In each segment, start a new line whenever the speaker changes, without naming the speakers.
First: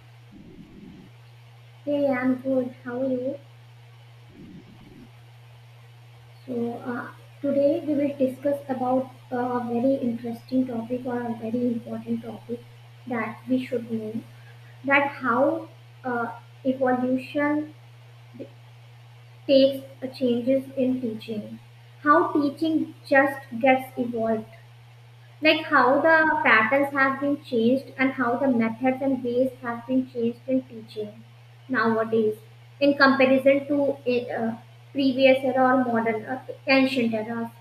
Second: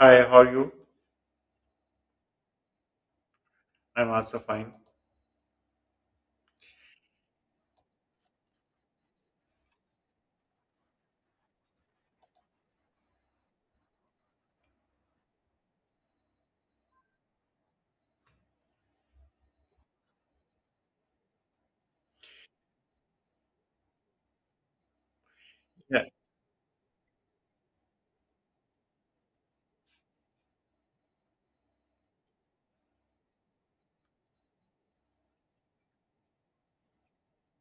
Hi, how are you?
Hey, I'm good. How are you?
I'm also fine.
So, uh, today we will discuss about a very interesting topic or a very important topic that we should know that how uh, evolution takes changes in teaching, how teaching just gets evolved, like how
Yeah,
the patterns have been changed and how the methods and ways have been changed in teaching nowadays in comparison to previous era or modern ancient era.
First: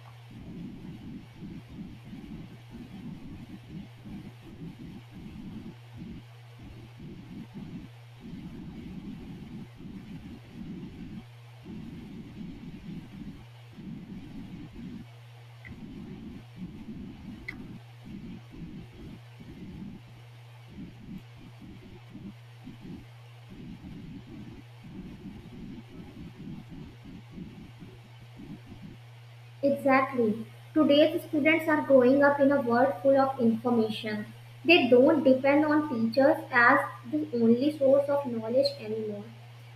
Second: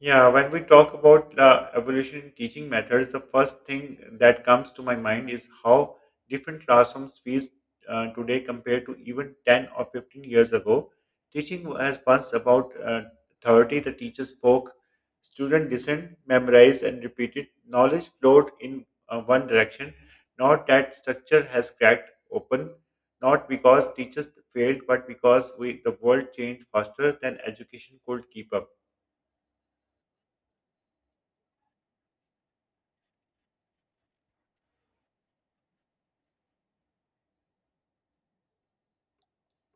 Yeah, when we talk about evolution in teaching methods, the first thing that comes to my mind is how different classrooms feels today compared to even 10 or 15 years ago. Teaching was once about authority, the teacher spoke, student listened, memorized, and repeated. Knowledge flowed in one direction. Now that structure has cracked open, not because teachers failed, but because we, the world changed faster than education could keep up.
Exactly. Today's students are growing up in a world full of information. They don't depend on teachers as the only source of knowledge anymore.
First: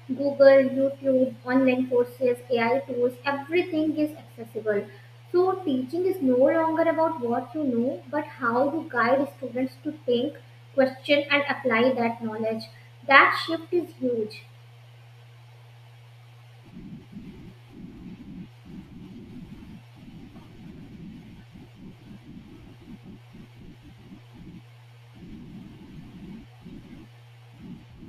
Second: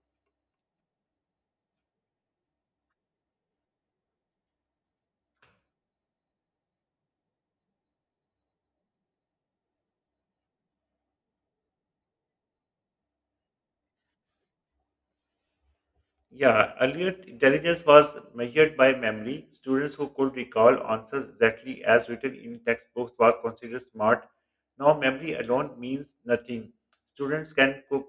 Google, YouTube, online courses, AI tools, everything is accessible. So, teaching is no longer about what you know, but how to guide students to think, question, and apply that knowledge. That shift is huge.
Yeah, earlier intelligence was measured by memory. Students who could recall answers exactly as written in textbooks was considered smart. Now, memory alone means nothing. Students can cook,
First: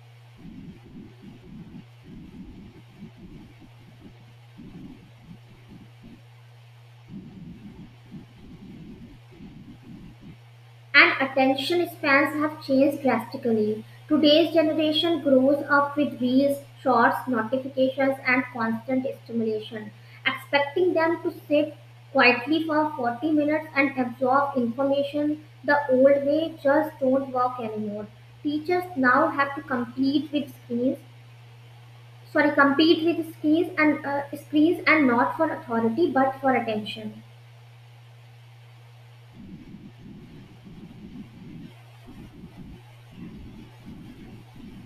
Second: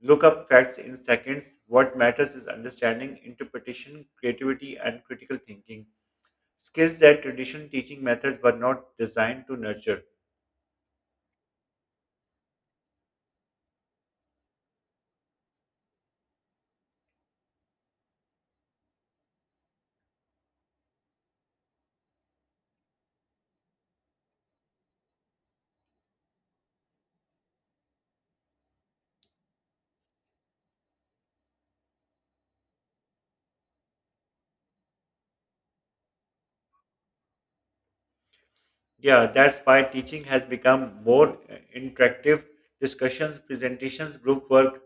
look up facts in seconds. What matters is understanding, interpretation, creativity, and critical thinking. Skills that traditional teaching methods were not designed to nurture.
And attention spans have changed drastically. Today's generation grows up with reels, shorts, notifications, and constant stimulation, expecting them to sit quietly for 40 minutes and absorb information the old way just don't work anymore. Teachers now have to compete with screens, sorry, compete with screens and screens, and not for authority but for attention.
Yeah, that's why teaching has become more interactive. Discussions, presentations, group work,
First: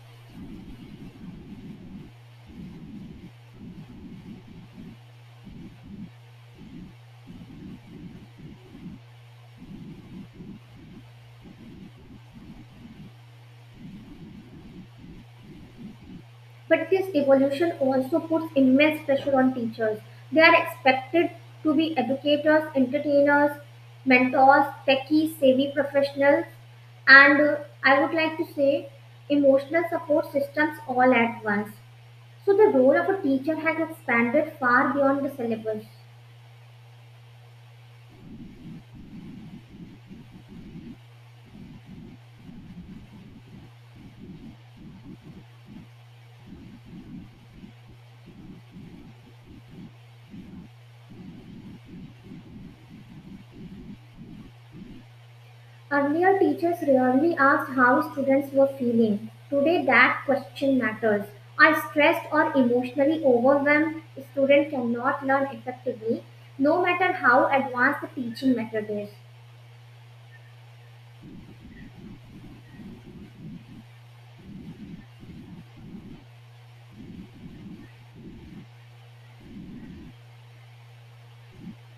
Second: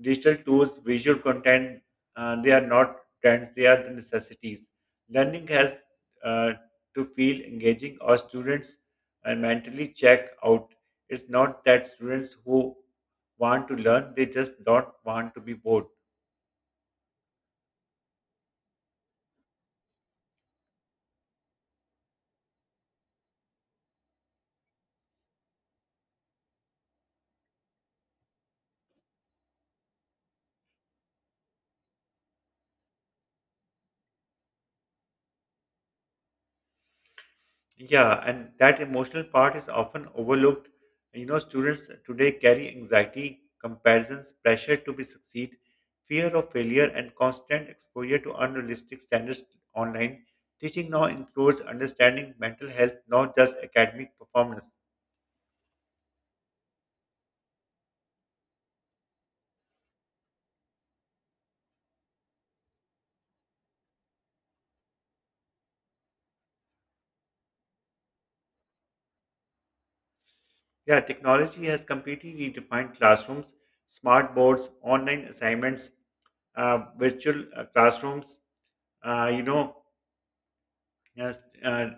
digital tools, visual content, they are not trends, they are the necessities. Learning has uh, to feel engaging or students mentally check out. It's not that students who want to learn, they just don't want to be bored.
But this evolution also puts immense pressure on teachers. They are expected to be educators, entertainers, mentors, techie savvy professionals, and I would like to say emotional support systems all at once. So the role of a teacher has expanded far beyond the syllabus.
Yeah, and that emotional part is often overlooked. You know, students today carry anxiety, comparisons, pressure to be succeed, fear of failure, and constant exposure to unrealistic standards online. Teaching now includes understanding mental health, not just academic performance.
Earlier, teachers rarely asked how students were feeling. Today, that question matters. Are stressed or emotionally overwhelmed student cannot learn effectively, no matter how advanced the teaching method is.
Yeah, technology has completely redefined classrooms, smart boards, online assignments, virtual classrooms. Uh, you know, Yes,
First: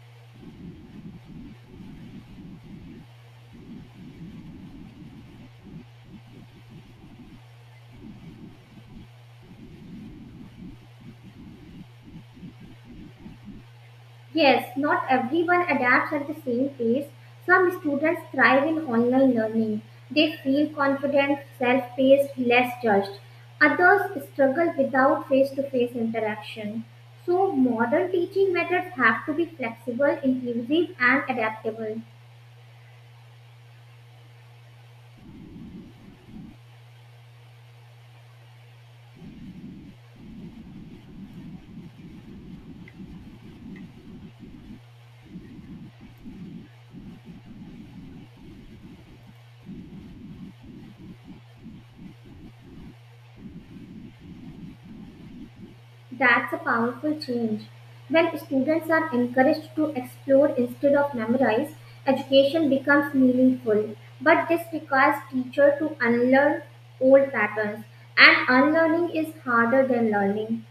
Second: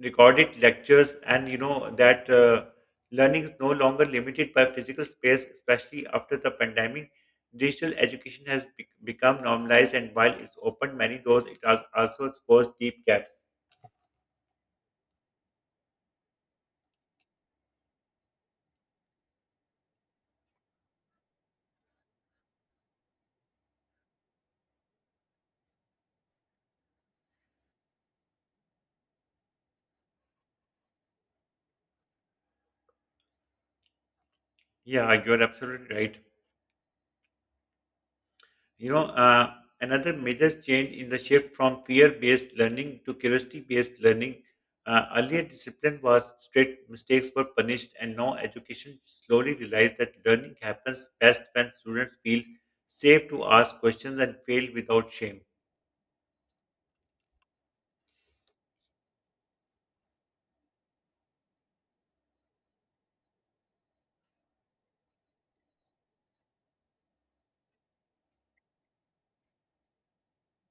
recorded lectures, and you know that learning is no longer limited by physical space, especially after the pandemic. Digital education has become normalized, and while it's opened many doors, it has also exposed deep gaps.
Yes, not everyone adapts at the same pace. Some students thrive in online learning. They feel confident, self paced, less judged. Others struggle without face to face interaction. So, modern teaching methods have to be flexible, inclusive, and adaptable.
Yeah, you're absolutely right. You know, uh, Another major change in the shift from fear based learning to curiosity based learning. Earlier, discipline was strict, mistakes were punished, and now education slowly realized that learning happens best when students feel safe to ask questions and fail without shame.
That's a powerful change. When students are encouraged to explore instead of memorize, education becomes meaningful. But this requires teacher to unlearn old patterns, and unlearning is harder than learning.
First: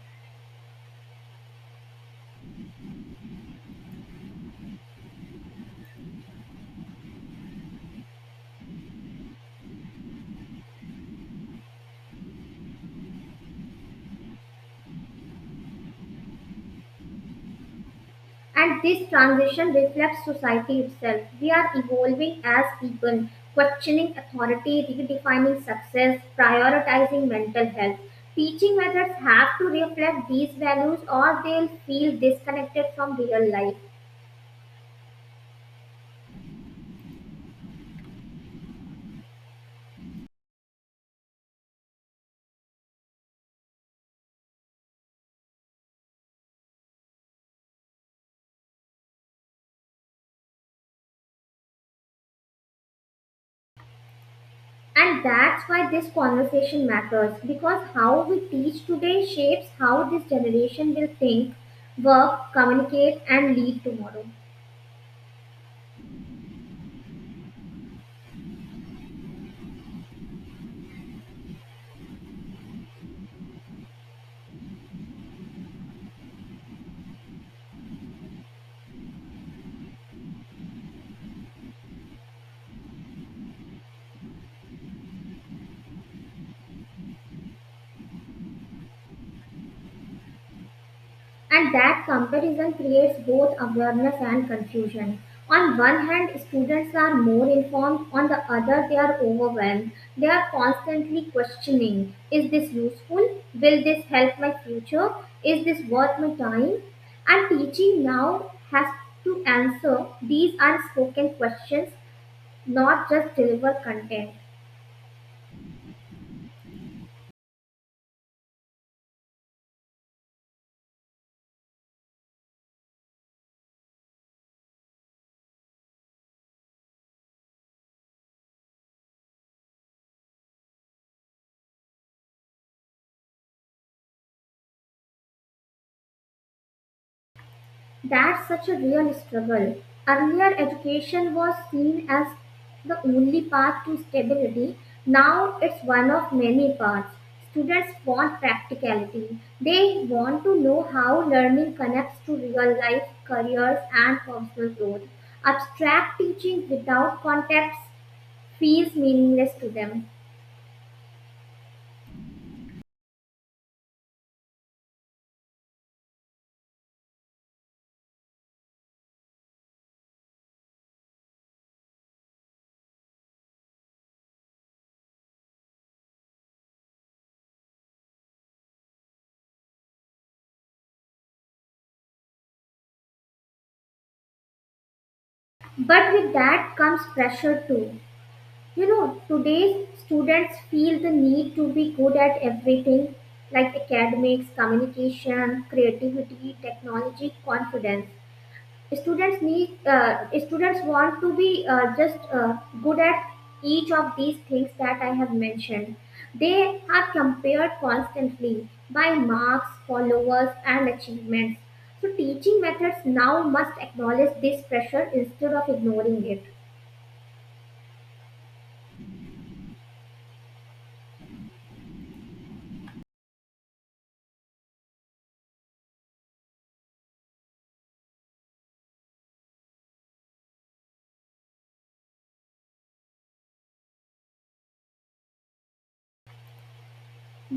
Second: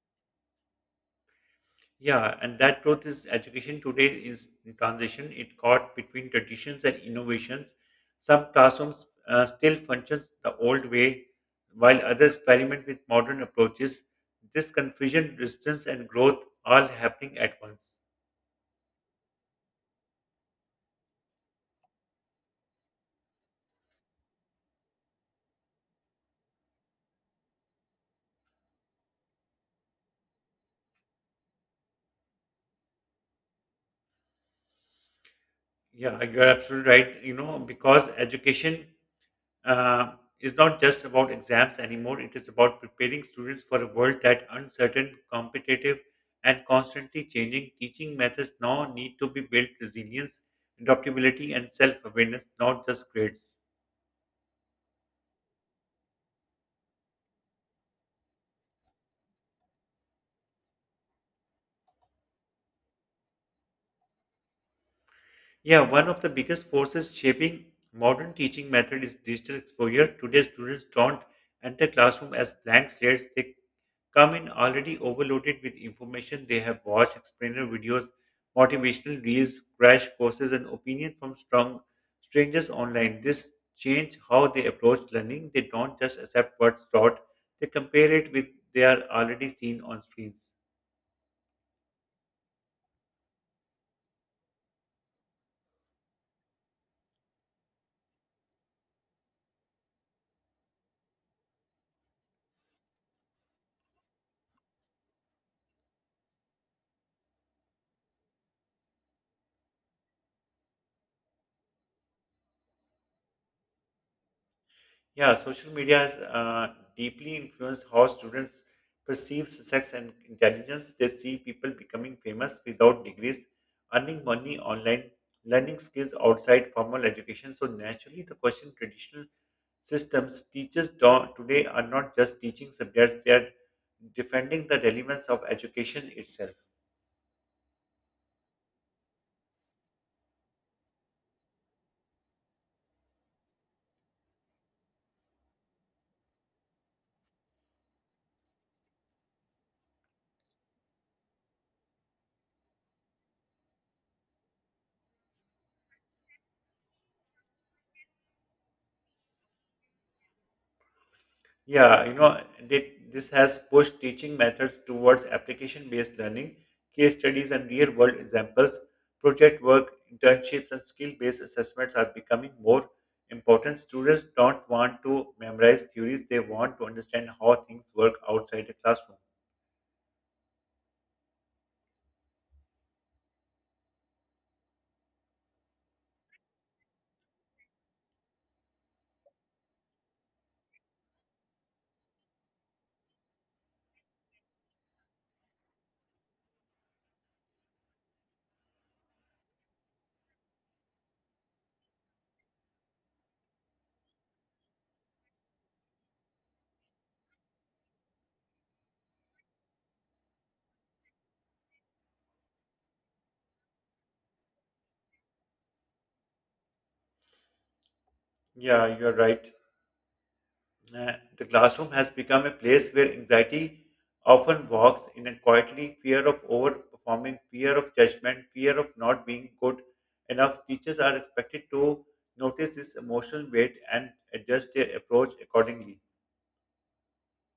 Yeah, and that truth is education today is in transition. It caught between traditions and innovations. Some classrooms still functions the old way, while others experiment with modern approaches. This confusion, distance, and growth all happening at once.
And this transition reflects society itself. We are evolving as people, questioning authority, redefining success, prioritizing mental health. Teaching methods have to reflect these values or they'll feel disconnected from real life.
Yeah, you're absolutely right. You know, because education uh, is not just about exams anymore. It is about preparing students for a world that uncertain, competitive, and constantly changing. Teaching methods now need to be built resilience, adaptability, and self-awareness, not just grades.
And that's why this conversation matters, because how we teach today shapes how this generation will think, work, communicate, and lead tomorrow.
Yeah, one of the biggest forces shaping modern teaching method is digital exposure. Today, students don't enter classroom as blank slates. They come in already overloaded with information they have watched, explainer videos, motivational reels, crash courses, and opinion from strong strangers online. This change how they approach learning. They don't just accept what's taught; they compare it with they are already seen on screens.
And that comparison creates both awareness and confusion. On one hand, students are more informed, on the other, they are overwhelmed. They are constantly questioning, is this useful? Will this help my future? Is this worth my time? And teaching now has to answer these unspoken questions, not just deliver content.
Yeah, social media has deeply influenced how students perceive success and intelligence. They see people becoming famous without degrees, earning money online, learning skills outside formal education. So naturally, the question traditional systems teachers today are not just teaching subjects; they are defending the relevance of education itself.
That's such a real struggle. Earlier, education was seen as the only path to stability. Now, it's one of many paths. Students want practicality. They want to know how learning connects to real life, careers, and personal growth. Abstract teaching without context feels meaningless to them.
This has pushed teaching methods towards application based learning, case studies, and real world examples. Project work, internships, and skill based assessments are becoming more important. Students don't want to memorize theories, they want to understand how things work outside the classroom.
But with that comes pressure too. You know, today's students feel the need to be good at everything, like academics, communication, creativity, technology, confidence. Students want to be just good at each of these things that I have mentioned. They are compared constantly by marks, followers, and achievements. So teaching methods now must acknowledge this pressure instead of ignoring it.
Yeah, you're right. The classroom has become a place where anxiety often walks in a quietly fear of overperforming, fear of judgment, fear of not being good enough. Teachers are expected to notice this emotional weight and adjust their approach accordingly.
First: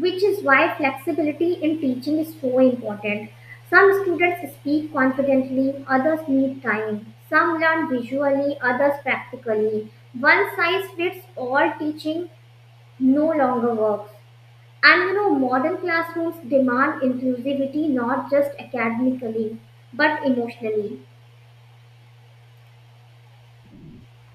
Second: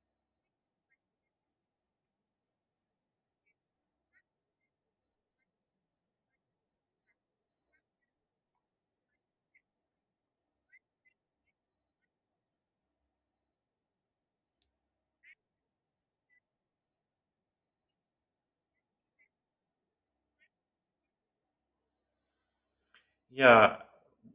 Which is why flexibility in teaching is so important. Some students speak confidently, others need time. Some learn visually, others practically. One size fits all teaching no longer works. And you know, modern classrooms demand inclusivity, not just academically but emotionally.
Yeah,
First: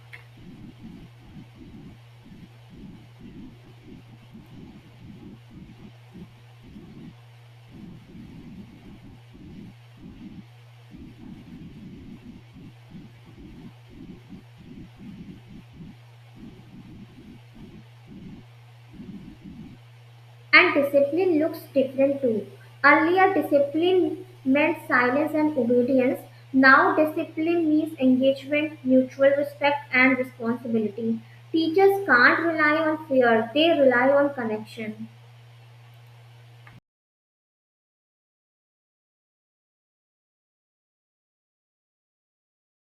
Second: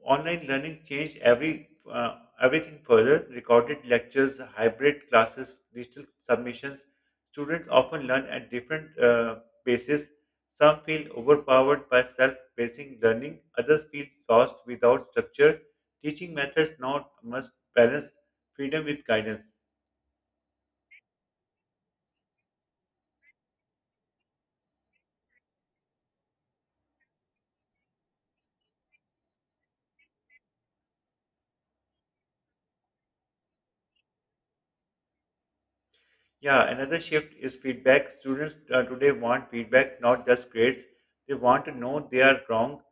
online learning changed everything further. Recorded lectures, hybrid classes, digital submissions. Students often learn at different paces. Some feel overpowered by self paced learning. Others feel lost without structure. Teaching methods now must balance freedom with guidance.
And discipline looks different too. Earlier, discipline meant silence and obedience. Now, discipline means engagement, mutual respect, and responsibility. Teachers can't rely on fear, they rely on connection.
Yeah, another shift is feedback. Students today want feedback, not just grades. They want to know they are wrong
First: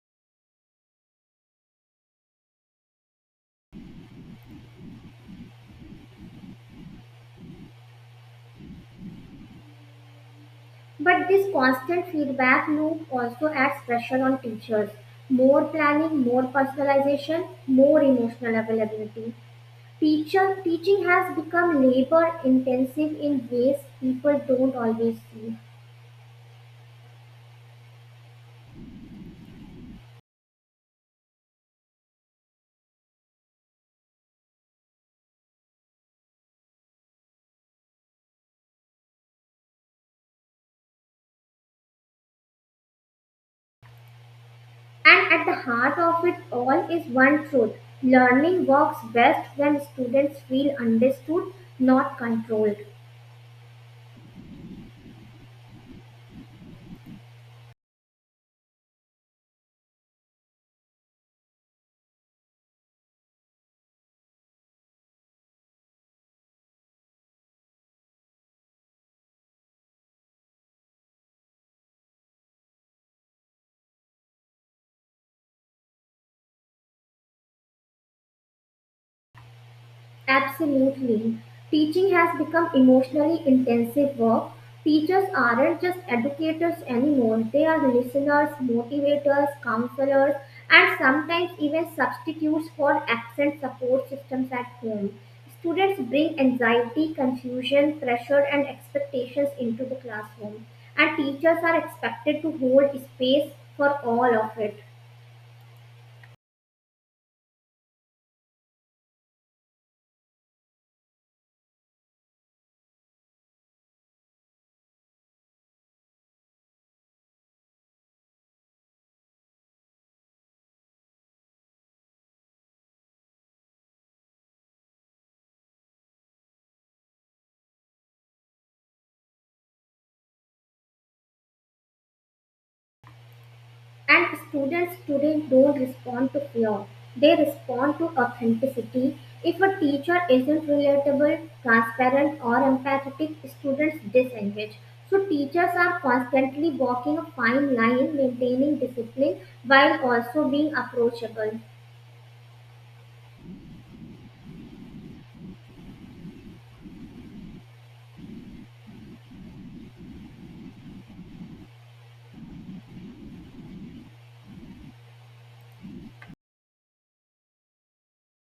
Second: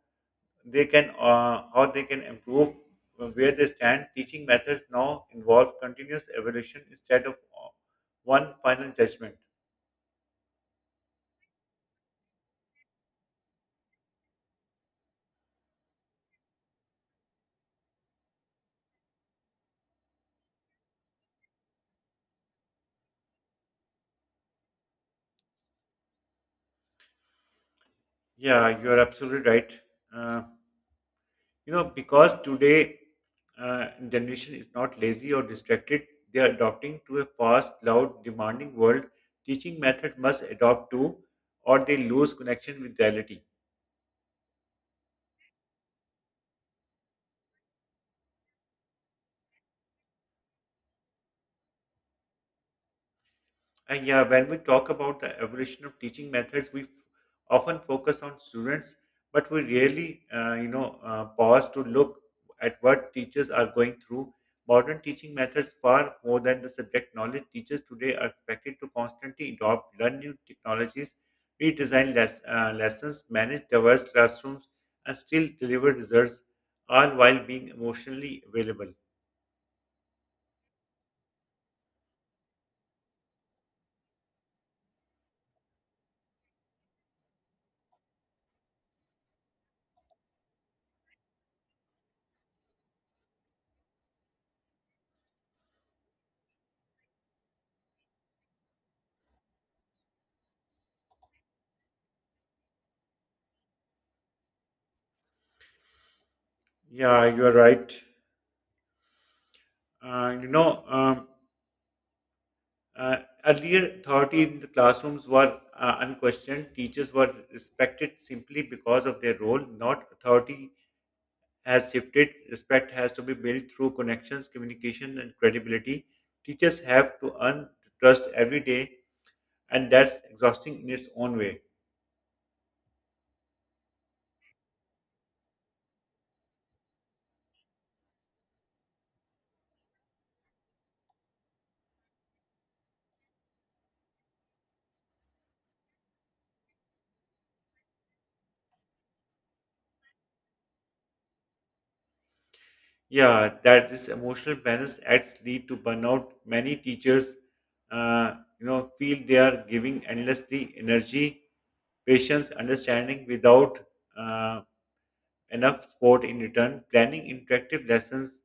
they can how they can improve where they stand teaching methods now involve continuous evolution instead of one final judgment.
But this constant feedback loop also adds pressure on teachers. More planning, more personalization, more emotional availability. Teacher teaching has become labor intensive in ways people don't always see.
Yeah, you're absolutely right. uh, because today generation is not lazy or distracted, they are adopting to a fast loud demanding world. Teaching method must adopt to or they lose connection with reality.
And at the heart of it all is one truth: learning works best when students feel understood, not controlled.
And yeah, when we talk about the evolution of teaching methods, often focus on students, but we rarely, pause to look at what teachers are going through. Modern teaching methods, far more than the subject knowledge, teachers today are expected to constantly adopt, learn new technologies, redesign lessons, manage diverse classrooms, and still deliver results, all while being emotionally available.
Absolutely. Teaching has become emotionally intensive work. Teachers aren't just educators anymore, they are listeners, motivators, counselors, and sometimes even substitutes for absent support systems at home. Students bring anxiety, confusion, pressure, and expectations into the classroom, and teachers are expected to hold space for all of it.
Yeah, you are right. Uh, you know. Um, Uh, Earlier, authority in the classrooms were unquestioned. Teachers were respected simply because of their role, not authority has shifted. Respect has to be built through connections, communication, and credibility. Teachers have to earn trust every day, and that's exhausting in its own way.
And students today don't respond to fear, they respond to authenticity. If a teacher isn't relatable, transparent, or empathetic, students disengage. So, teachers are constantly walking a fine line, maintaining discipline while also being approachable.
Yeah, that this emotional balance acts lead to burnout. Many teachers, uh, feel they are giving endlessly energy, patience, understanding without. Uh, Enough support in return, planning interactive lessons,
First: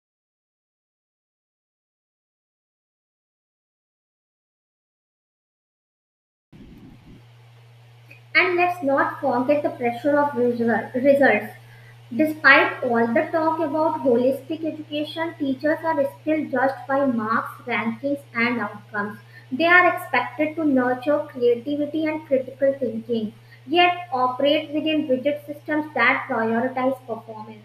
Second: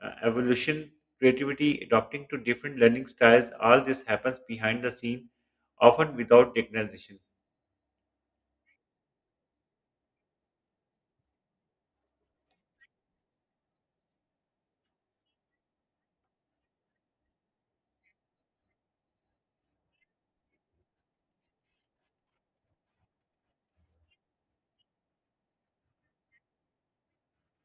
evolution, creativity, adopting to different learning styles, all this happens behind the scene, often without recognition.
And let's not forget the pressure of results. Despite all the talk about holistic education, teachers are still judged by marks, rankings, and outcomes. They are expected to nurture creativity and critical thinking, yet operate within rigid systems that prioritize performance.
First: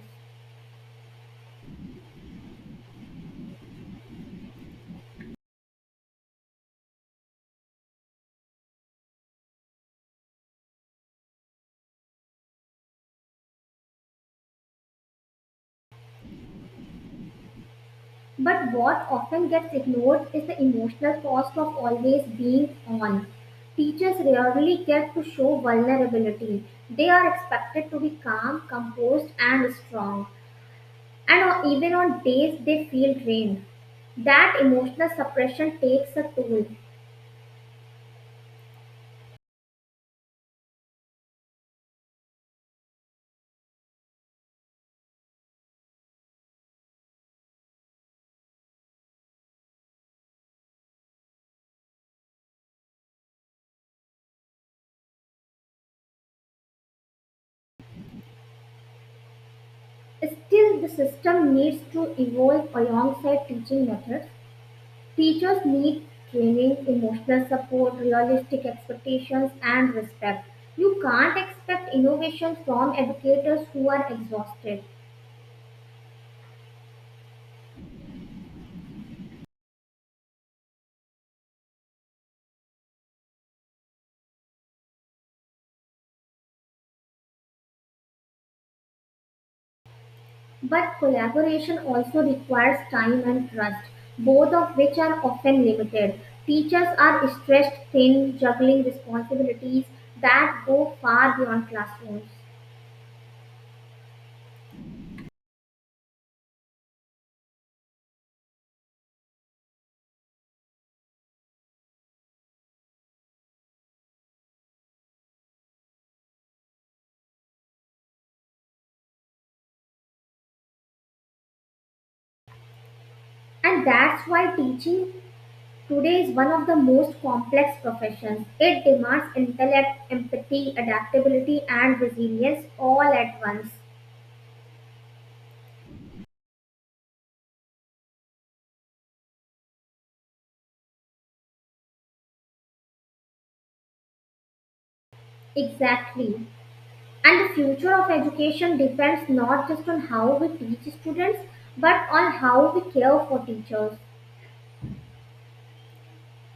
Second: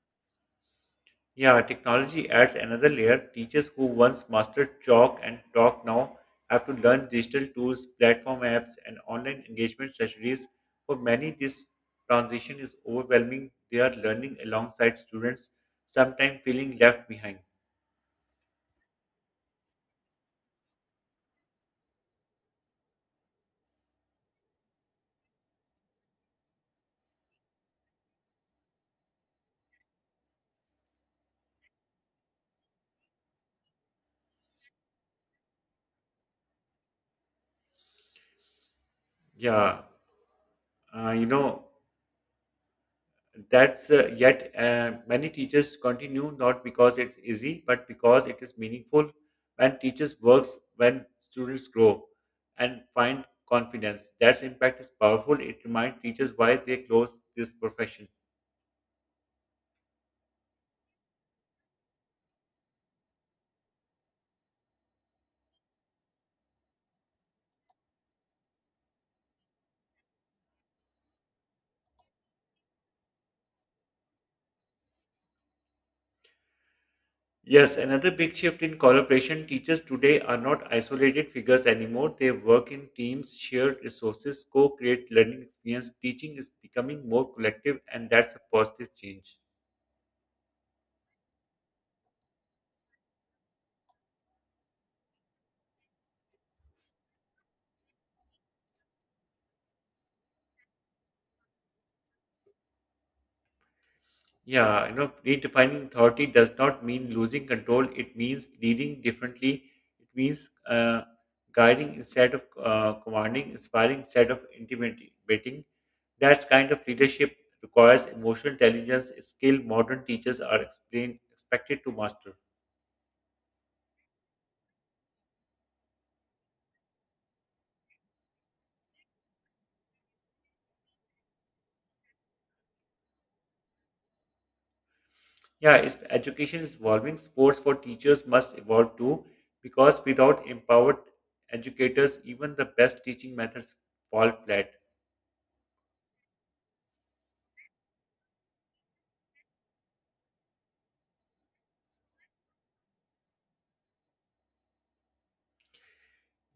Yeah, technology adds another layer. Teachers who once mastered chalk and talk now have to learn digital tools, platform apps, and online engagement strategies. For many, this transition is overwhelming. They are learning alongside students, sometimes feeling left behind.
But what often gets ignored is the emotional cost of always being on. Teachers rarely get to show vulnerability. They are expected to be calm, composed, and strong. And even on days they feel drained. That emotional suppression takes a toll.
Yeah, you know, That's yet Many teachers continue not because it's easy, but because it is meaningful. When teachers works, when students grow and find confidence, that impact is powerful. It reminds teachers why they chose this profession.
Still, the system needs to evolve alongside teaching methods. Teachers need training, emotional support, realistic expectations, and respect. You can't expect innovation from educators who are exhausted.
Yes, another big shift in collaboration. Teachers today are not isolated figures anymore. They work in teams, share resources, co-create learning experience. Teaching is becoming more collective, and that's a positive change.
But collaboration also requires time and trust, both of which are often limited. Teachers are stressed thin, juggling responsibilities that go far beyond classrooms.
Yeah, you know, redefining authority does not mean losing control. It means leading differently. It means guiding instead of commanding, inspiring instead of intimidating. That kind of leadership requires emotional intelligence, a skill modern teachers are explained, expected to master.
And that's why teaching today is one of the most complex professions. It demands intellect, empathy, adaptability, and resilience all at once.
Yeah, if education is evolving, sports for teachers must evolve too, because without empowered educators, even the best teaching methods fall flat.
Exactly. And the future of education depends not just on how we teach students, but on how we care for teachers.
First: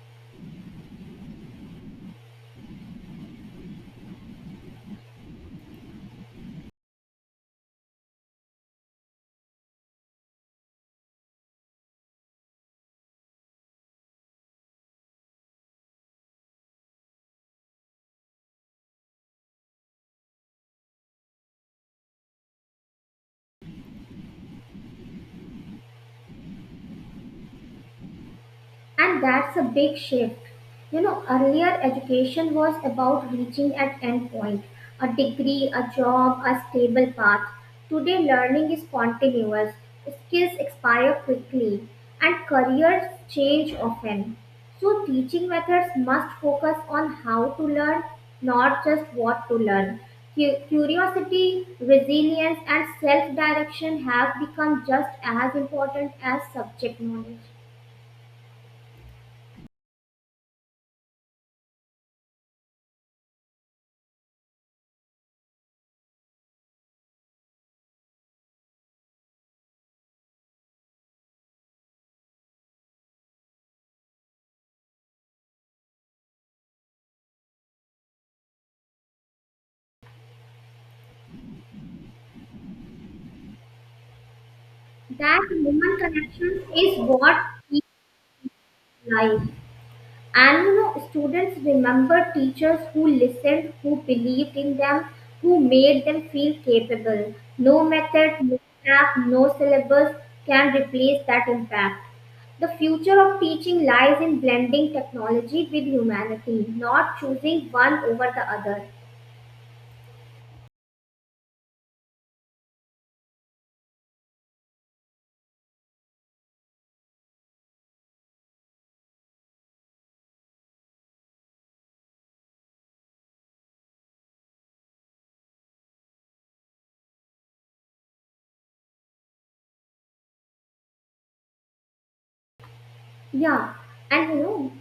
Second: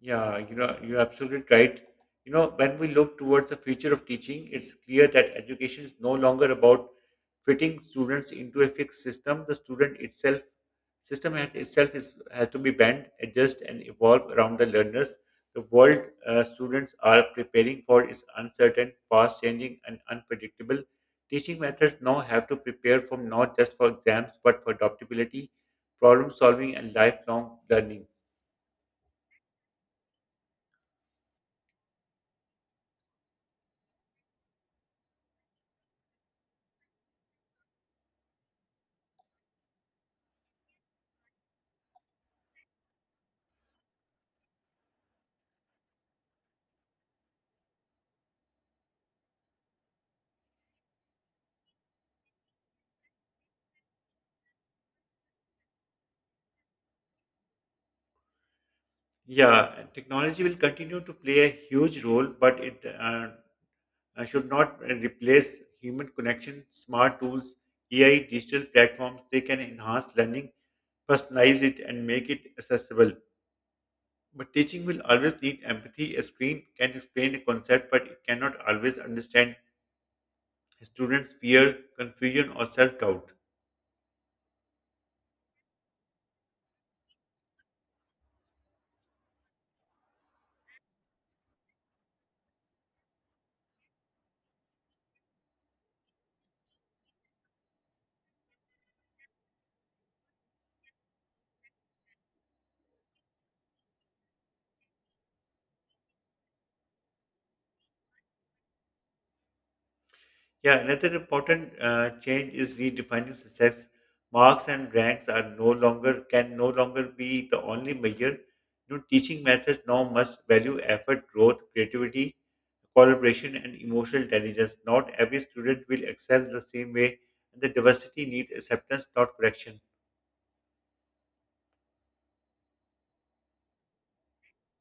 Yeah, you know, you're absolutely right. You know, when we look towards the future of teaching, it's clear that education is no longer about fitting students into a fixed system. The system itself is has to be bent, adjust, and evolve around the learners. The world students are preparing for is uncertain, fast-changing, and unpredictable. Teaching methods now have to prepare for not just for exams, but for adaptability, problem solving, and lifelong learning.
And that's a big shift. You know, earlier education was about reaching an end point, a degree, a job, a stable path. Today, learning is continuous, skills expire quickly, and careers change often. So, teaching methods must focus on how to learn, not just what to learn. Curiosity, resilience, and self direction have become just as important as subject knowledge.
Yeah, technology will continue to play a huge role, but it should not replace human connection. Smart tools, AI, digital platforms, they can enhance learning, personalize it, and make it accessible. But teaching will always need empathy. A screen can explain a concept, but it cannot always understand a student's fear, confusion, or self doubt.
That human connection is what keeps life. And you know, students remember teachers who listened, who believed in them, who made them feel capable. No method, no app, no syllabus can replace that impact. The future of teaching lies in blending technology with humanity, not choosing one over the other.
Yeah, another important change is redefining success. Marks and ranks are no longer can no longer be the only measure. You know, teaching methods now must value effort, growth, creativity, collaboration, and emotional intelligence. Not every student will excel the same way, and the diversity needs acceptance, not correction.
Yeah, and you know,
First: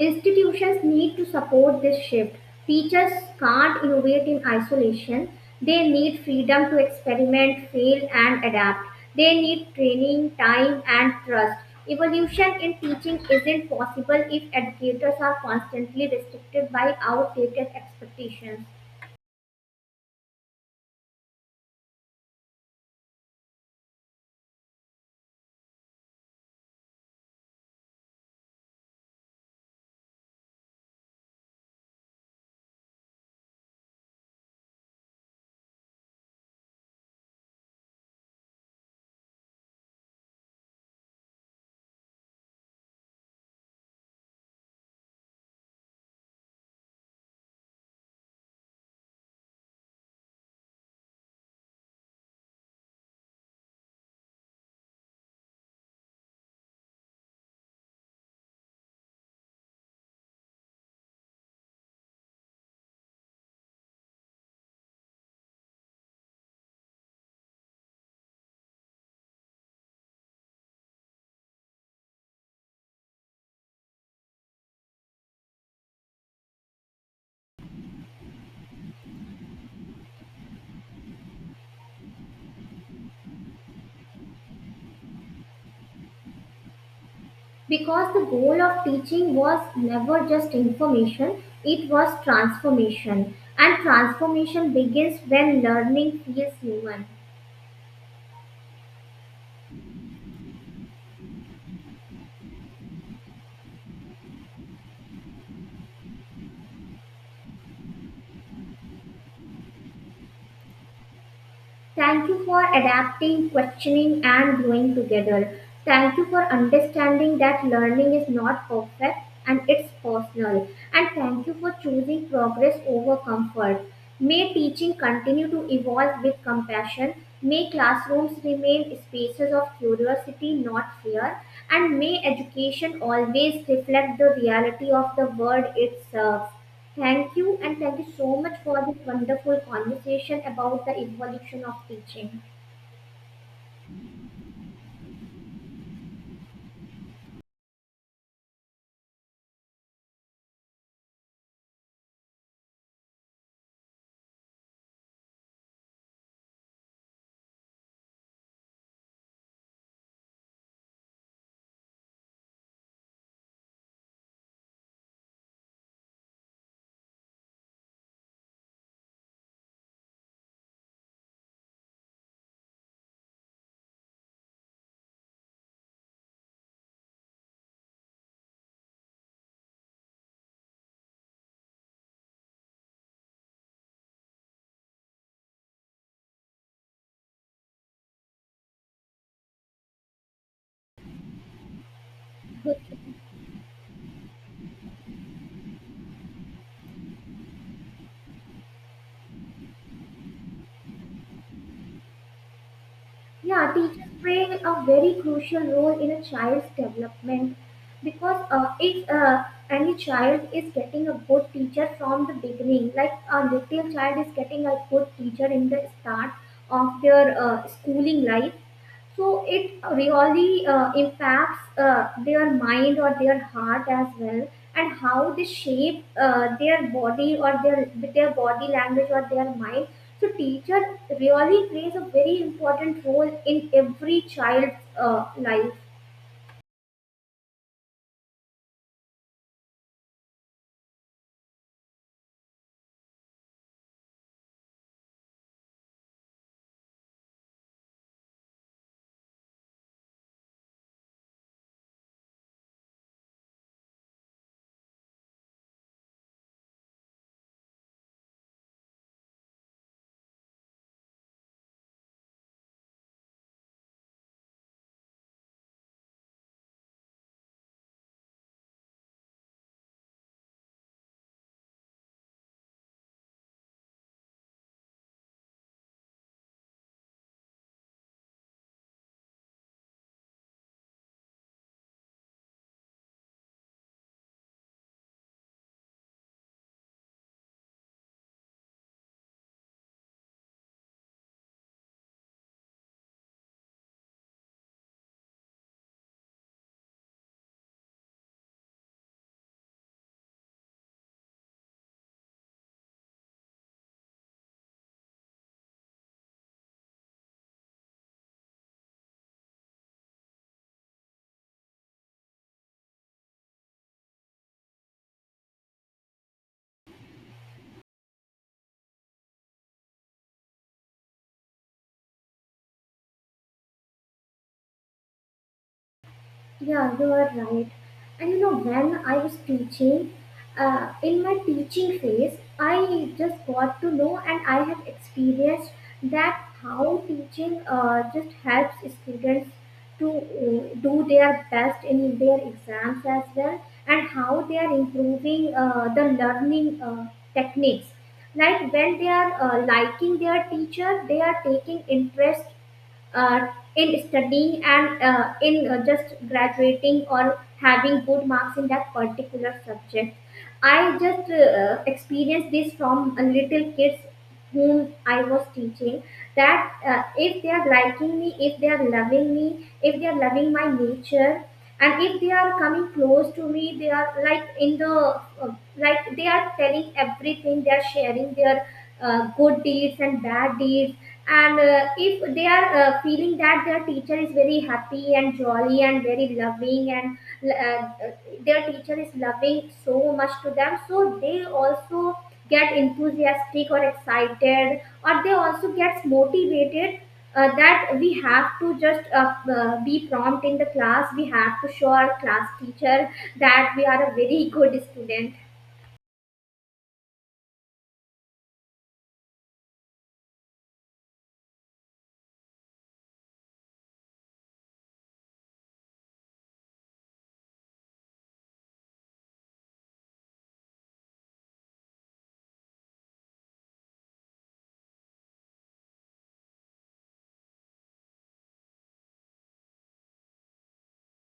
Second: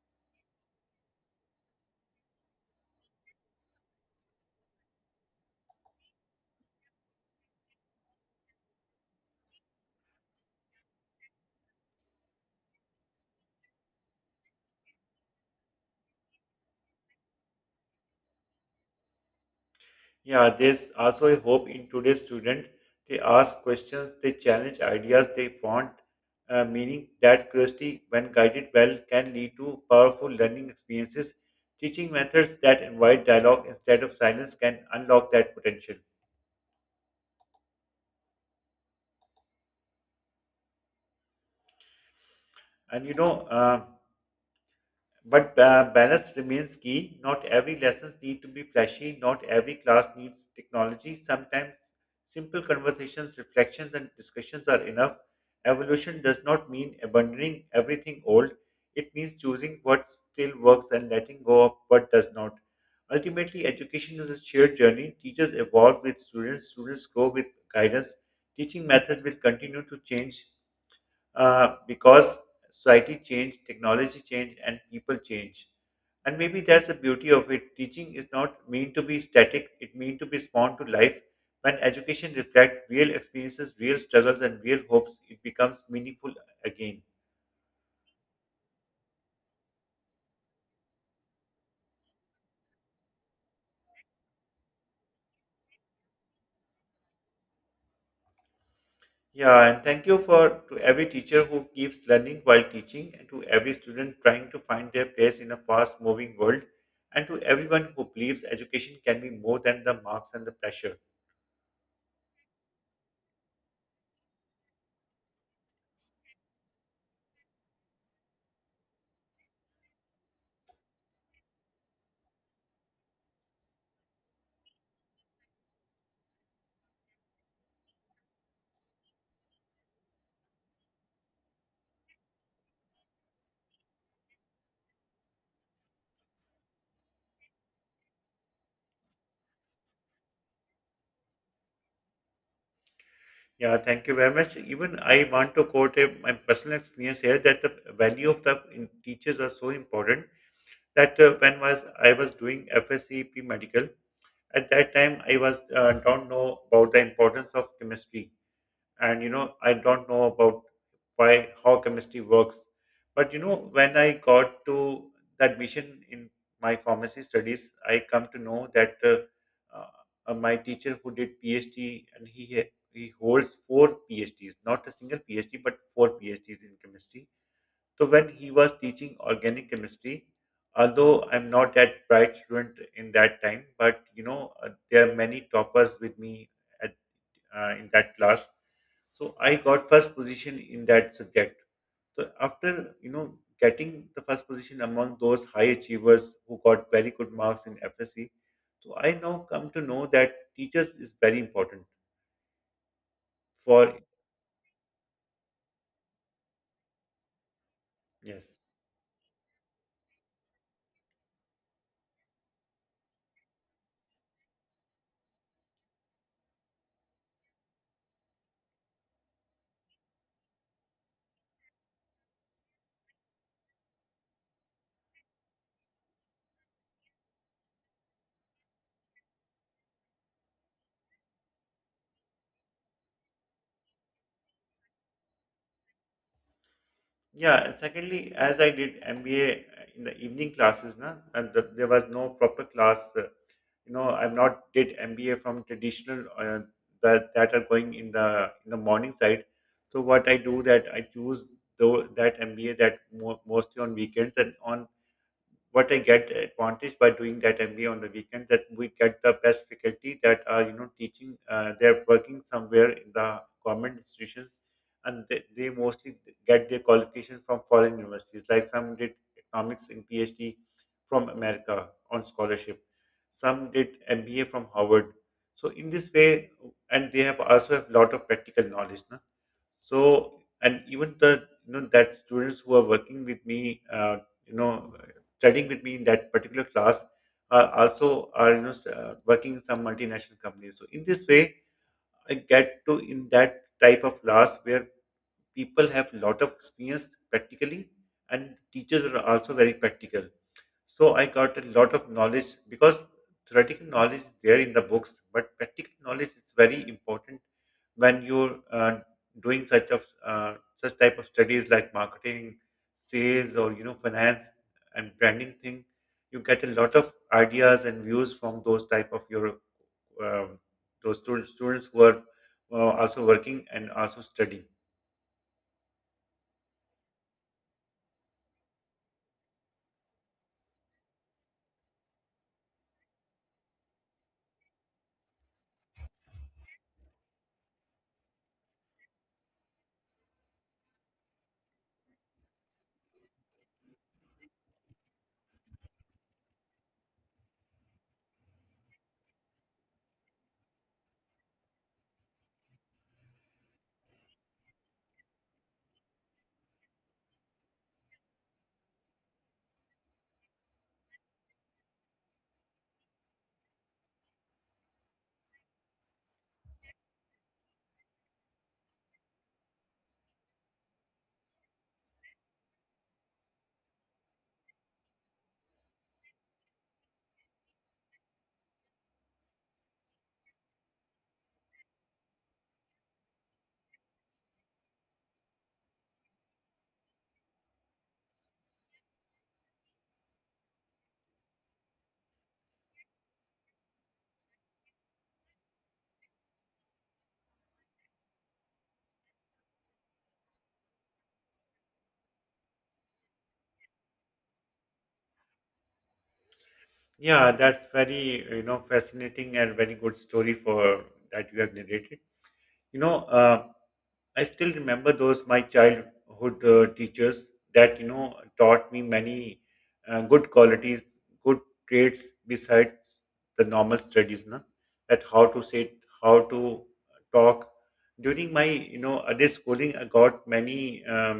institutions need to support this shift. Teachers can't innovate in isolation. They need freedom to experiment, fail, and adapt. They need training, time, and trust. Evolution in teaching isn't possible if educators are constantly restricted by outdated expectations.
Yeah, there's also a hope in today's student. They ask questions, they challenge ideas, they want meaning. That curiosity, when guided well, can lead to powerful learning experiences. Teaching methods that invite dialogue instead of silence can unlock that potential. And you know, But ba- Balance remains key. Not every lessons need to be flashy. Not every class needs technology. Sometimes simple conversations, reflections, and discussions are enough. Evolution does not mean abandoning everything old. It means choosing what still works and letting go of what does not. Ultimately, education is a shared journey. Teachers evolve with students. Students grow with guidance. Teaching methods will continue to change because society changed, technology changed, and people change. And maybe that's the beauty of it. Teaching is not meant to be static; it meant to be spawned to life. When education reflects real experiences, real struggles, and real hopes, it becomes meaningful again.
Because the goal of teaching was never just information, it was transformation. And transformation begins when learning feels human.
Yeah, and thank you for to every teacher who keeps learning while teaching, and to every student trying to find their place in a fast-moving world, and to everyone who believes education can be more than the marks and the pressure.
Thank you for adapting, questioning, and growing together. Thank you for understanding that learning is not perfect and it's personal. And thank you for choosing progress over comfort. May teaching continue to evolve with compassion. May classrooms remain spaces of curiosity, not fear. And may education always reflect the reality of the world it serves. Thank you, and thank you so much for this wonderful conversation about the evolution of teaching.
Yeah, thank you very much. Even I want to quote my personal experience here that the value of the teachers are so important that when was I was doing FSCP medical. At that time I was don't know about the importance of chemistry, and I don't know about why how chemistry works. But you know, when I got to the admission in my pharmacy studies, I come to know that my teacher who did PhD, and he holds four PhDs, not a single PhD but four PhDs in chemistry. So when he was teaching organic chemistry, although I'm not that bright student in that time, but you know, there are many toppers with me in that class. So I got first position in that subject. So after, you know, getting the first position among those high achievers who got very good marks in FSC, so I now come to know that teachers is very important
Yeah,
for
teachers play a very crucial role in a child's development, because
yes.
if any child is getting a good teacher from the beginning, like a little child is getting a good teacher in the start of their schooling life, so it really impacts their mind or their heart as well, and how they shape their body or their, with their body language or their mind. So teacher really plays a very important role in every child's life.
Yeah, secondly, as I did MBA in the evening classes, na, and there was no proper class. You know, I've not did MBA from traditional, that are going in the morning side. So what I do that I choose though that MBA that mostly on weekends, and on what I get advantage by doing that MBA on the weekend that we get the best faculty that are, you know, teaching. They're working somewhere in the government institutions, and they mostly get their qualification from foreign universities. Like some did economics in PhD from America on scholarship, some did MBA from Harvard. So in this way, and they have also have lot of practical knowledge. Na? So and even the, you know, that students who are working with me, you know studying with me in that particular class are also are, you know, working in some multinational companies. So in this way, I get to in that type of class where people have a lot of experience practically, and teachers are also very practical. So I got a lot of knowledge because theoretical knowledge is there in the books, but practical knowledge is very important when you're doing such type of studies like marketing, sales, or you know, finance and branding thing. You get a lot of ideas and views from those type of your um, those students who are also working and also studying.
Yeah, you are right. And you know, when I was teaching, in my teaching phase, I just got to know and I have experienced that how teaching just helps students to do their best in their exams as well, and how they are improving the learning techniques. Like when they are liking their teacher, they are taking interest uh, in studying and in just graduating or having good marks in that particular subject. I just experienced this from a little kids whom I was teaching, that if they are liking me, if they are loving me, if they are loving my nature, and if they are coming close to me, they are like in the like they are telling everything, they are sharing their good deeds and bad deeds, and if they are feeling that their teacher is very happy and jolly and very loving, and their teacher is loving so much to them, so they also get enthusiastic or excited, or they also gets motivated, that we have to just be prompt in the class, we have to show our class teacher that we are a very good student.
Yeah, that's very, you know, fascinating and very good story for that you have narrated. You know, I still remember those my childhood teachers that, you know, taught me many good qualities, good traits, besides the normal studies, na? That how to sit, how to talk. During my, you know, other schooling, I got many um,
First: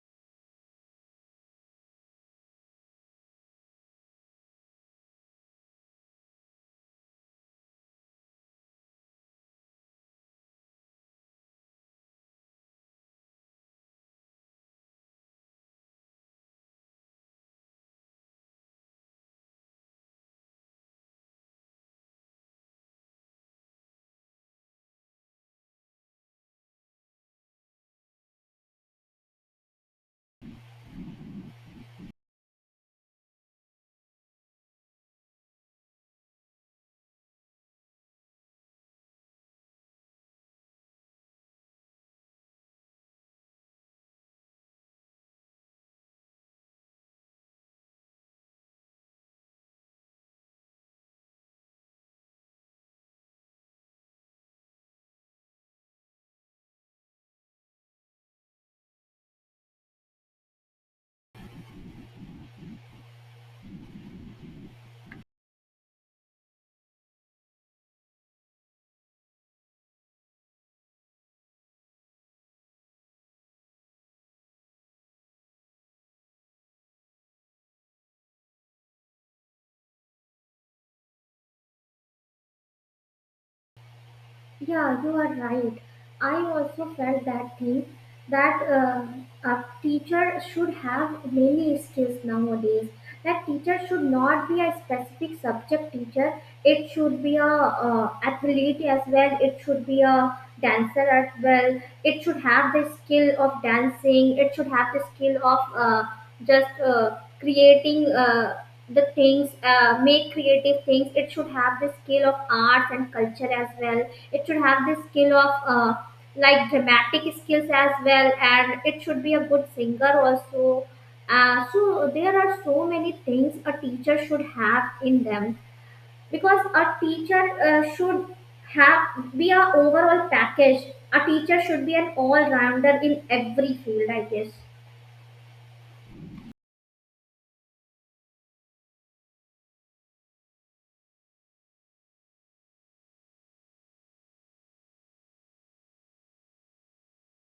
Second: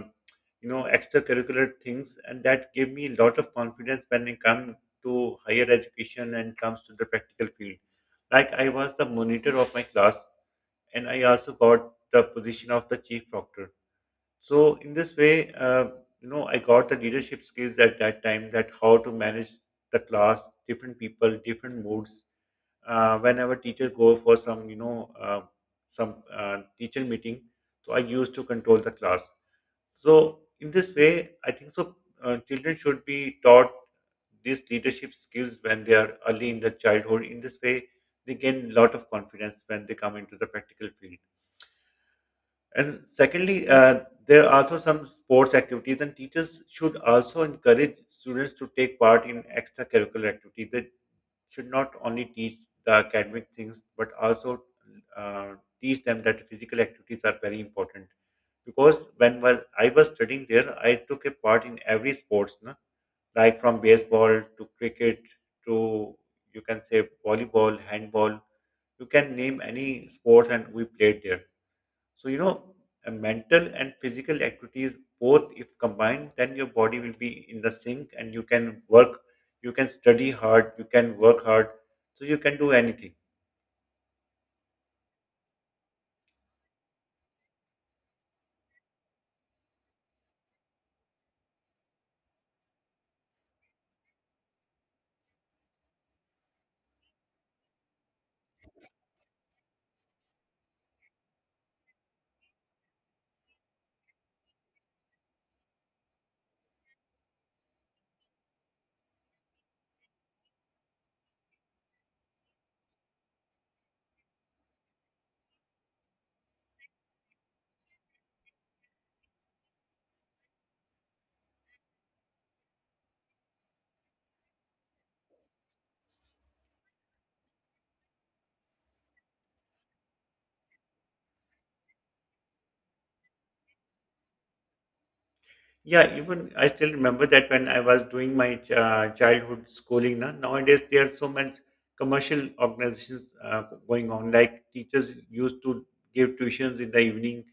you know extracurricular things, and that gave me a lot of confidence when it come to higher education and comes to the practical field. Like I was the monitor of my class, and I also got the position of the chief proctor. So in this way, I got the leadership skills at that time that how to manage the class, different people, different moods. Whenever teacher go for some, some teacher meeting, so I used to control the class. So in this way, I think so. Children should be taught these leadership skills when they are early in the childhood. In this way, they gain a lot of confidence when they come into the practical field. And secondly, there are also some sports activities, and teachers should also encourage students to take part in extracurricular activities. They should not only teach the academic things, but also uh, teach them that physical activities are very important. Because I was studying there, I took a part in every sports, na? Like from baseball to cricket to, you can say, volleyball, handball. You can name any sports, and we played there. So, you know, mental and physical activities both, if combined, then your body will be in the sync and you can work, you can study hard, you can work hard, so you can do anything.
Yeah, you are right. I also felt that thing that a teacher should have many skills nowadays. That teacher should not be a specific subject teacher. It should be a athlete as well. It should be a dancer as well. It should have the skill of dancing. It should have the skill of just creating the things, make creative things. It should have the skill of arts and culture as well. It should have the skill of like dramatic skills as well, and it should be a good singer also. So there are so many things a teacher should have in them, because a teacher should have be a overall package. A teacher should be an all-rounder in every field, I guess.
Yeah, even I still remember that when I was doing my childhood schooling. Now, nowadays there are so much commercial organizations going on. Like teachers used to give tuitions in the evening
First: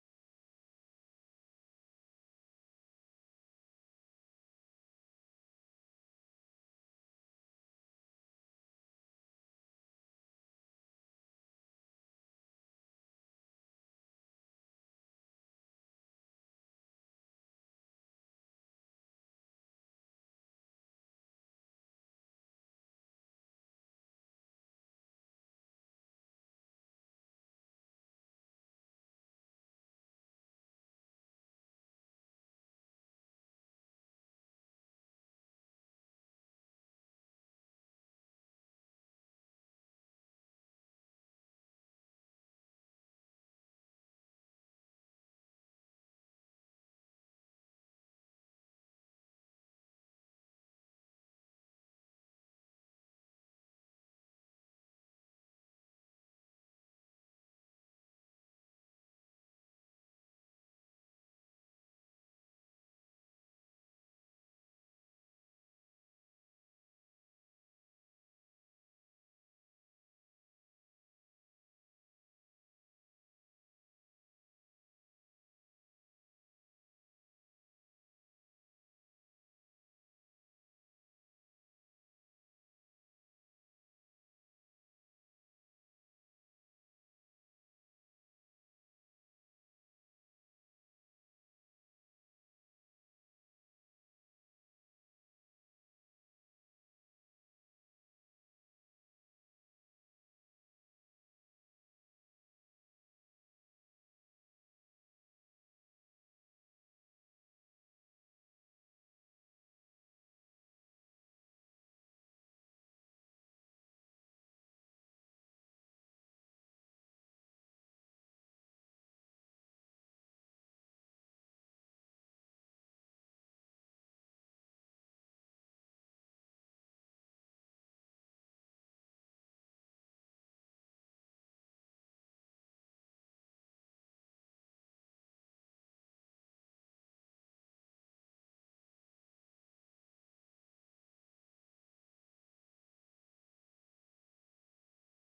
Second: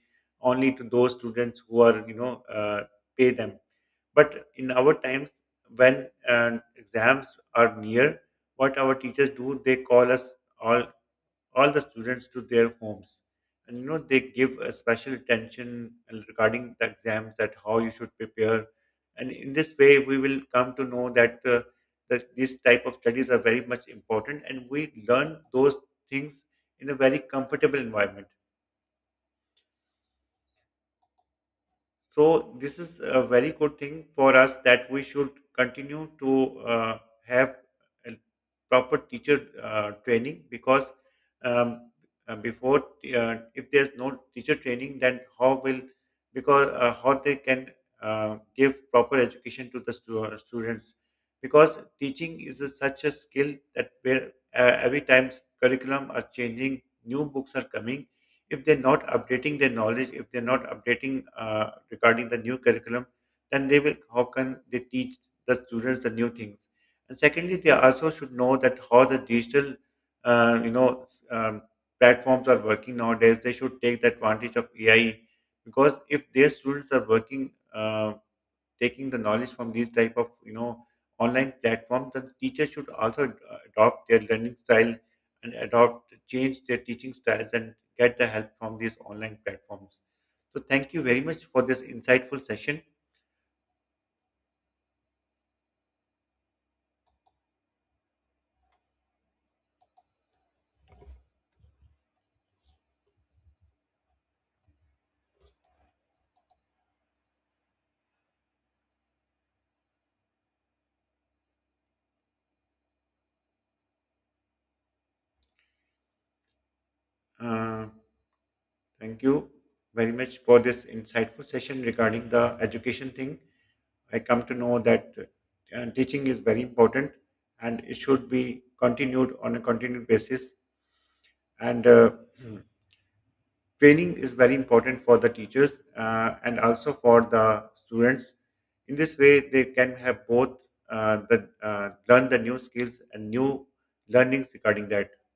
only to those students who are, you know, pay them. But in our times, when exams are near, what our teachers do, they call us all all the students to their homes, and you know, they give a special attention regarding the exams that how you should prepare. And in this way, we will come to know that that these type of studies are very much important, and we learn those things in a very comfortable environment. So this is a very good thing for us that we should continue to have a proper teacher training. Because um, before, if there's no teacher training, then how will, because how they can give proper education to the students, because teaching is a such a skill that where every time curriculum are changing, new books are coming. If they're not updating their knowledge, if they're not updating regarding the new curriculum, then they will, how can they teach the students the new things? And secondly, they also should know that how the digital, uh, you know, s- um, platforms are working nowadays. They should take the advantage of AI, because if their students are working, taking the knowledge from these type of, you know, online platforms, the teachers should also adopt their learning style, and adopt change their teaching styles, and get the help from these online platforms. So thank you very much for this insightful session. Uh, thank you very much for this insightful session regarding the education thing. I come to know that teaching is very important, and it should be continued on a continued basis. And Hmm. Training is very important for the teachers, and also for the students. In this way, they can have both, the learn the new skills and new learnings regarding that